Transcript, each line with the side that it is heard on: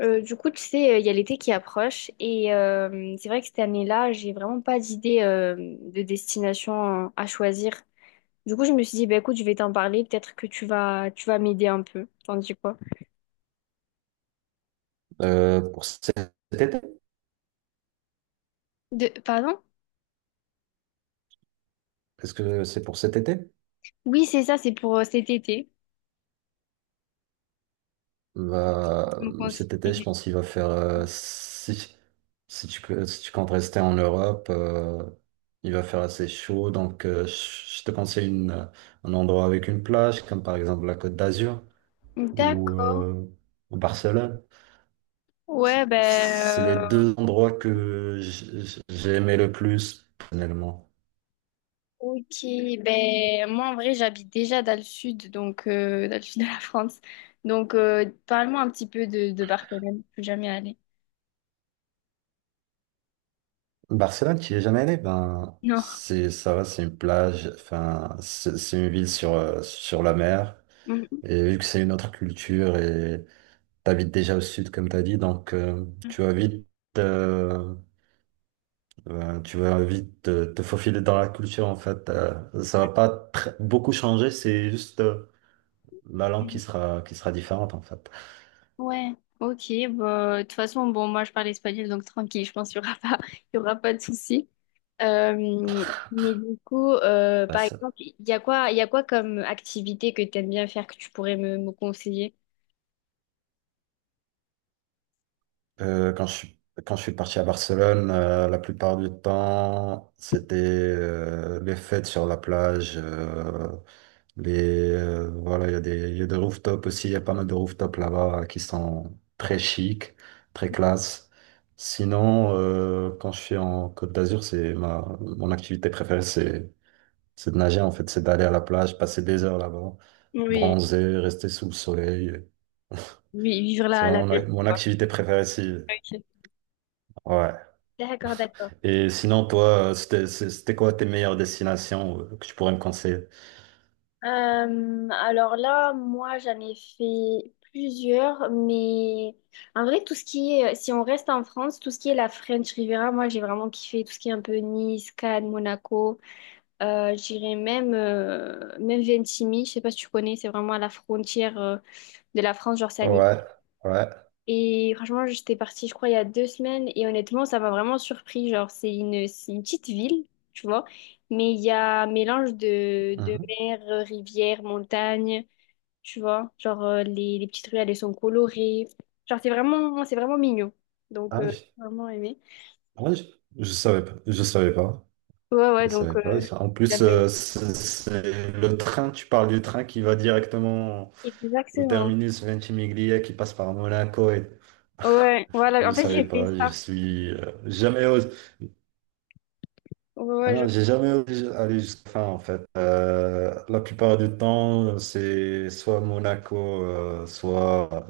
left: Du coup, tu sais, il y a l'été qui approche et c'est vrai que cette année-là, j'ai vraiment pas d'idée de destination à choisir. Du coup, je me suis dit, bah, écoute, je vais t'en parler, peut-être que tu vas m'aider un peu. T'en dis quoi?
right: Pour cet été?
left: Pardon?
right: Est-ce que c'est pour cet été?
left: Oui, c'est ça, c'est pour cet été.
right: Va,
left: Donc, on s'est
right: cet été, je
left: aidé.
right: pense qu'il va faire, si, si tu comptes rester en Europe, il va faire assez chaud. Donc, je te conseille une, un endroit avec une plage, comme par exemple la Côte d'Azur ou
left: D'accord.
right: euh, ou Barcelone. C'est
left: Ouais, ben,
right: c'est les deux endroits que j'ai aimé le plus, personnellement.
left: ok. Ben, moi, en vrai, j'habite déjà dans le sud, donc dans le sud de la France. Donc, parle-moi un petit peu de Barcelone. Je suis jamais allée.
right: Barcelone, tu n'y es jamais allé? Ben,
left: Non.
right: c'est, ça va, c'est une plage, enfin, c'est une ville sur, sur la mer.
left: Mm-hmm.
right: Et vu que c'est une autre culture et t'habites déjà au sud, comme t'as dit, donc euh, tu vas vite te faufiler dans la culture, en fait. Ça va pas beaucoup changer, c'est juste la langue qui sera différente, en fait.
left: Ouais, ok, bah, de toute façon, bon, moi je parle espagnol, donc tranquille, je pense qu'il n'y aura pas, il y aura pas de souci. Euh, mais du coup, par exemple, il y a quoi comme activité que tu aimes bien faire que tu pourrais me conseiller?
right: Euh, quand je suis, Quand je suis parti à Barcelone, la plupart du temps, c'était les fêtes sur la plage. Voilà, il y a des, il y a des rooftops aussi. Il y a pas mal de rooftops là-bas qui sont très chics, très classe. Sinon, quand je suis en Côte d'Azur, c'est ma, mon activité préférée, c'est de nager en fait, c'est d'aller à la plage, passer des heures là-bas,
left: Oui,
right: bronzer, rester sous le soleil.
left: oui, vivre
right: C'est
left: la
right: vraiment
left: belle vie,
right: mon
left: quoi.
right: activité préférée ici.
left: Ok.
right: Ouais.
left: D'accord, d'accord.
right: Et sinon, toi, c'était quoi tes meilleures destinations que tu pourrais me conseiller?
left: Alors là, moi, j'en ai fait plusieurs, mais en vrai, tout ce qui est, si on reste en France, tout ce qui est la French Riviera, moi, j'ai vraiment kiffé tout ce qui est un peu Nice, Cannes, Monaco. J'irais même, même Ventimille, je sais pas si tu connais, c'est vraiment à la frontière, de la France, genre c'est en
right: Ouais,
left: Italie.
right: ouais.
left: Et franchement, j'étais partie, je crois, il y a 2 semaines, et honnêtement, ça m'a vraiment surpris. Genre, c'est une petite ville, tu vois, mais il y a un mélange de,
right: Mhm.
left: mer, rivière, montagne, tu vois. Genre, les petites ruelles, elles sont colorées. Genre, c'est vraiment mignon. Donc,
right: Ah, je,
left: j'ai vraiment aimé.
right: ah, je- je savais pas. Je savais pas.
left: Ouais, ouais,
right: Je
left: donc,
right: savais pas. Ça. En plus,
left: j'avais-
right: c'est le train, tu parles du train qui va directement au
left: exactement.
right: terminus Ventimiglia, qui passe par Monaco. Et...
left: Ouais, voilà,
right: Je
left: en fait,
right: savais
left: j'ai fait
right: pas. Je
left: ça.
right: suis jamais osé.
left: Ouais,
right: Ah
left: ouais, genre,
right: non, j'ai jamais osé aller jusqu'à la fin en fait. La plupart du temps, c'est soit Monaco, soit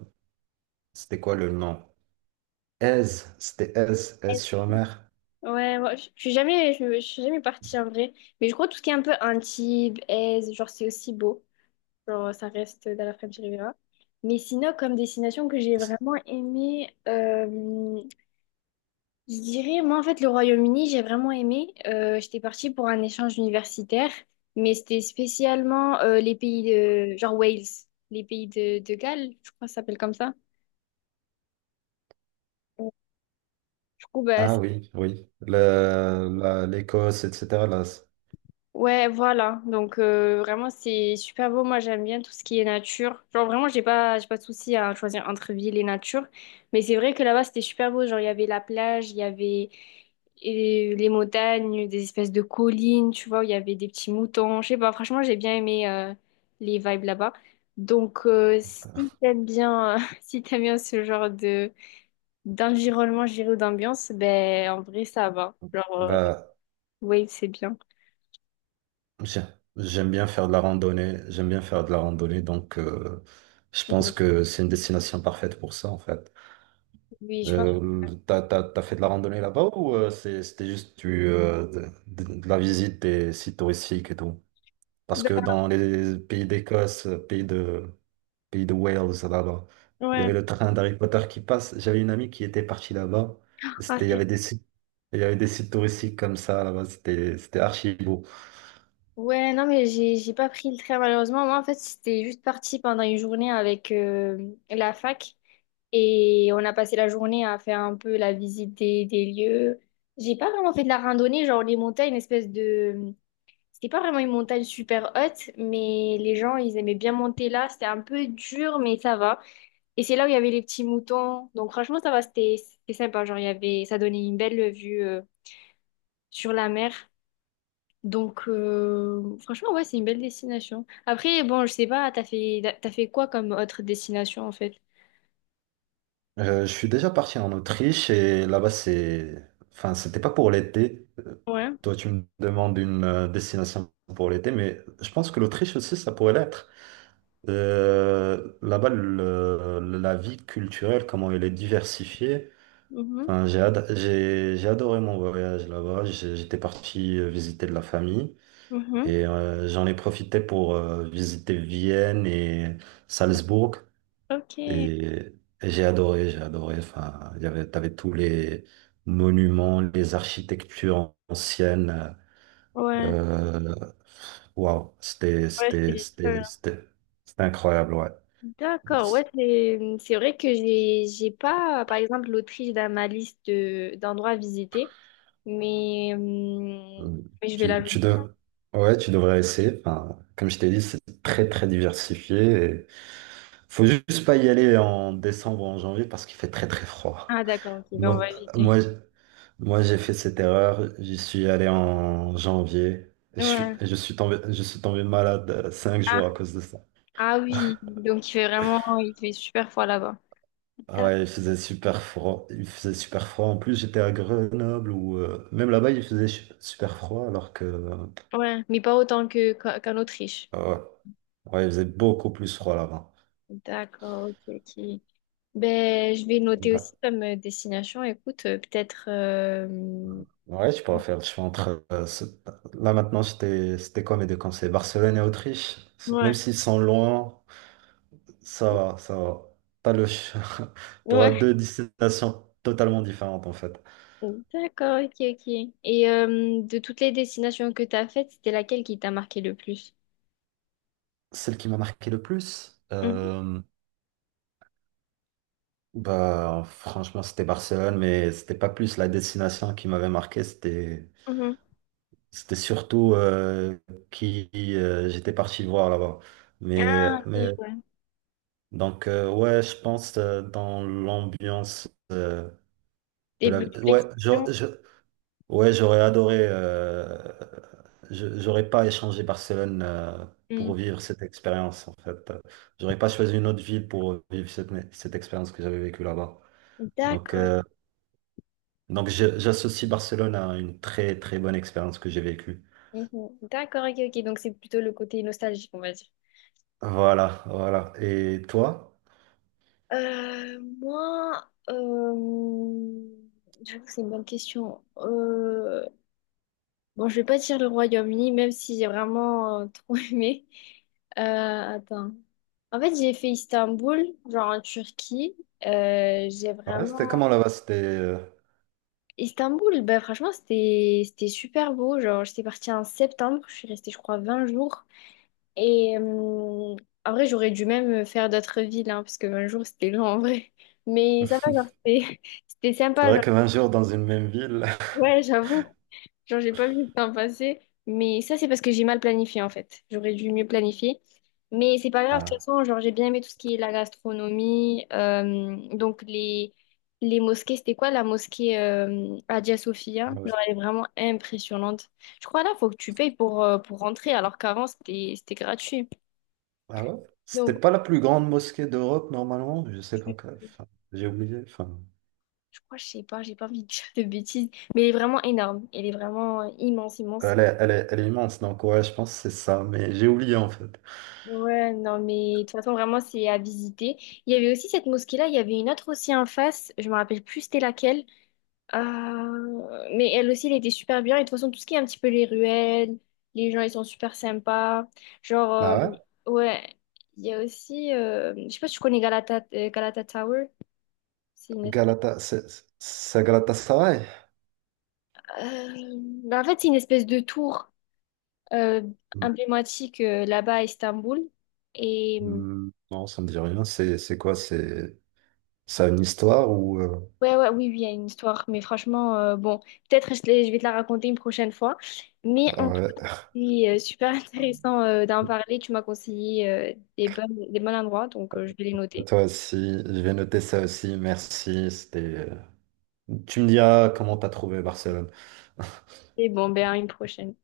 right: c'était quoi le nom? Aise, c'était Aise, Aise-sur-Mer.
left: ouais, ouais, je suis jamais partie en vrai. Mais je crois tout ce qui est un peu Antibes, Aise, genre, c'est aussi beau. Genre, ça reste dans la French Riviera. Mais sinon, comme destination que j'ai vraiment aimé, je dirais, moi en fait, le Royaume-Uni, j'ai vraiment aimé. J'étais partie pour un échange universitaire, mais c'était spécialement les pays de, genre Wales, les pays de Galles, je crois que ça s'appelle comme ça. Euh, Du coup, bah,
right: Ah
left: ça...
right: oui, oui. L'Écosse, etc. Là,
left: Ouais, voilà. Donc vraiment c'est super beau. Moi j'aime bien tout ce qui est nature. Genre vraiment j'ai pas de souci à choisir entre ville et nature. Mais c'est vrai que là-bas c'était super beau. Genre il y avait la plage, il y avait les montagnes, des espèces de collines, tu vois, où il y avait des petits moutons. Je sais pas. Franchement j'ai bien aimé les vibes là-bas. Donc si t'aimes bien si t'aimes bien ce genre de d'environnement, je dirais, ou d'ambiance, ben en vrai ça va. Genre
right: bah,
left: ouais, c'est bien.
right: j'ai- j'aime bien faire de la randonnée. J'aime bien faire de la randonnée, donc je pense
left: Ouais.
right: que c'est une destination parfaite pour ça en fait.
left: Oui, je pense.
right: T'as fait de la randonnée là-bas ou c'était juste de la visite des sites touristiques et tout? Parce
left: Ben,
right: que dans les pays d'Écosse, pays de Wales, là-bas, il y
left: ouais.
right: avait le train d'Harry Potter qui passe. J'avais une amie qui était partie là-bas.
left: Ah,
right: Il y
left: c'est-
right: avait des sites, il y avait des sites touristiques comme ça là-bas. C'était archi beau.
left: Ouais, non, mais j'ai pas pris le train malheureusement. Moi, en fait, c'était juste parti pendant une journée avec la fac et on a passé la journée à faire un peu la visite des lieux. J'ai pas vraiment fait de la randonnée, genre les montagnes, une espèce de... C'était pas vraiment une montagne super haute, mais les gens, ils aimaient bien monter là. C'était un peu dur, mais ça va. Et c'est là où il y avait les petits moutons. Donc franchement, ça va, c'était sympa. Genre, il y avait... ça donnait une belle vue sur la mer. Donc, franchement, ouais, c'est une belle destination. Après, bon, je sais pas, t'as fait quoi comme autre destination, en fait?
right: Je suis déjà parti en Autriche et là-bas, c'est... Enfin, c'était pas pour l'été.
left: Ouais.
right: Toi, tu me demandes une destination pour l'été, mais je pense que l'Autriche aussi, ça pourrait l'être. Là-bas, la vie culturelle, comment elle est diversifiée.
left: Mhm.
right: Enfin, j'ai adoré mon voyage là-bas. J'étais parti visiter de la famille
left: Mhm.
right: et j'en ai profité pour visiter Vienne et Salzbourg.
left: Ok.
right: Et et j'ai adoré, j'ai adoré. Enfin, il y avait, t'avais tous les monuments, les architectures anciennes.
left: Ouais.
right: Euh, Waouh,
left: Ouais, c'est...
right: c'était incroyable, ouais.
left: D'accord. Ouais,
right: C'est-
left: c'est vrai que j'ai pas, par exemple, l'Autriche dans ma liste d'endroits à visiter, mais, hum,
right: Euh,
left: mais je vais
right: Tu, tu
left: l'ajouter.
right: dev- ouais, tu devrais essayer. Enfin, comme je t'ai dit, c'est très, très diversifié. Et faut juste pas y aller en décembre ou en janvier parce qu'il fait très, très froid.
left: Ah, d'accord. Ok, ben on
right: Moi,
left: va éviter.
right: moi, Moi, j'ai fait cette erreur. J'y suis allé en janvier.
left: Ouais.
right: Je suis tombé malade cinq
left: Ah,
right: jours à cause de ça.
left: ah oui. Donc, il fait vraiment, il fait super froid là-bas.
right: Ah ouais, il faisait super froid. Il faisait super froid. En plus, j'étais à Grenoble ou même là-bas, super froid alors que
left: Ouais, mais pas autant que, qu'en Autriche.
right: ouais, ouais, il faisait beaucoup plus froid là-bas.
left: D'accord, ok, ok. Ben, je vais noter
right: Bah,
left: aussi comme destination, écoute, peut-être...
right: ouais, je pourrais faire. Je suis entre là maintenant, c'était quoi mes deux conseils? Barcelone et Autriche. Même
left: Ouais.
right: s'ils sont loin. Ça va, ça va. T'as le... T'auras
left: Ouais,
right: deux destinations totalement différentes en fait.
left: d'accord, ok, ok. Et de toutes les destinations que tu as faites, c'était laquelle qui t'a marqué le plus?
right: Celle qui m'a marqué le plus,
left: Mhm,
right: bah franchement c'était Barcelone, mais c'était pas plus la destination qui m'avait marqué, c'était
left: mhm.
right: c'était surtout qui j'étais parti voir là-bas. Mais
left: Ah,
right: mais
left: ok, ouais.
right: donc ouais, je pense dans l'ambiance de
left: Et
right: la
left: plutôt
right: ouais,
left: l'expérience.
right: genre, je- ouais, j'aurais adoré. J'aurais pas échangé Barcelone
left: Mm.
right: pour vivre cette expérience, en fait. J'aurais pas choisi une autre ville pour vivre cette expérience que j'avais vécue là-bas. Donc,
left: D'accord. Ok.
right: j'associe Barcelone à une très très bonne expérience que j'ai vécue.
left: Mhm. D'accord, ok, ok. Donc c'est plutôt le côté nostalgique, on va dire.
right: Voilà, voilà. Et toi?
left: Moi, j'avoue que c'est une bonne question. Bon, je vais pas dire le Royaume-Uni, même si j'ai vraiment trop aimé. Attends. En fait, j'ai fait Istanbul, genre en Turquie. J'ai
right: Ouais, c'était
left: vraiment...
right: comment là-bas? C'était.
left: Istanbul, ben, franchement, c'était super beau. Genre, j'étais partie en septembre, je suis restée, je crois, 20 jours. Et en vrai, j'aurais dû même faire d'autres villes, hein, parce que 20 jours, c'était long en vrai. Mais ça va, genre, c'était c'était
right: C'est
left: sympa.
right: vrai
left: Genre.
right: que 20 jours dans une même ville.
left: Ouais, j'avoue. Genre, j'ai pas vu le temps passer. Mais ça, c'est parce que j'ai mal planifié, en fait. J'aurais dû mieux planifier. Mais c'est pas grave, de toute
right: Ah,
left: façon, genre, j'ai bien aimé tout ce qui est la gastronomie, donc, les, mosquées, c'était quoi la mosquée Hagia Sophia?
right: ouais.
left: Genre, elle est vraiment impressionnante. Je crois là, faut que tu payes pour rentrer, alors qu'avant, c'était gratuit.
right: Ah ouais? C'était
left: Donc,
right: pas la plus grande mosquée d'Europe normalement, je sais pas. Quoi. Enfin, j'ai oublié. Enfin.
left: je crois, je sais pas, j'ai pas envie de dire de bêtises, mais elle est vraiment énorme. Elle est vraiment immense, immense.
right: Elle est immense, donc ouais, je pense que c'est ça, mais j'ai oublié en fait.
left: Ouais, non, mais de toute façon, vraiment, c'est à visiter. Il y avait aussi cette mosquée-là, il y avait une autre aussi en face, je me rappelle plus c'était laquelle. Mais elle aussi, elle était super bien. Et de toute façon, tout ce qui est un petit peu les ruelles, les gens, ils sont super sympas. Genre,
right: Ah ouais?
left: ouais, il y a aussi, je sais pas si tu connais Galata, Galata Tower. C'est une espèce...
right: Galata, c'est Galatasaray?
left: euh, bah, en fait, c'est une espèce de tour, euh,
right: Hmm,
left: emblématique là-bas à Istanbul. Et
right: Non, ça me dit rien. C'est quoi? C'est ça a une histoire ou
left: ouais, ouais, oui, oui, il y a une histoire. Mais franchement, bon, peut-être je vais te la raconter une prochaine fois. Mais en tout cas,
right: ouais.
left: c'est super intéressant d'en parler. Tu m'as conseillé des bons endroits, donc je vais les
right: Bah,
left: noter.
right: toi aussi, je vais noter ça aussi. Merci. C'était. Tu me diras comment t'as trouvé Barcelone.
left: Et bon, ben à une prochaine.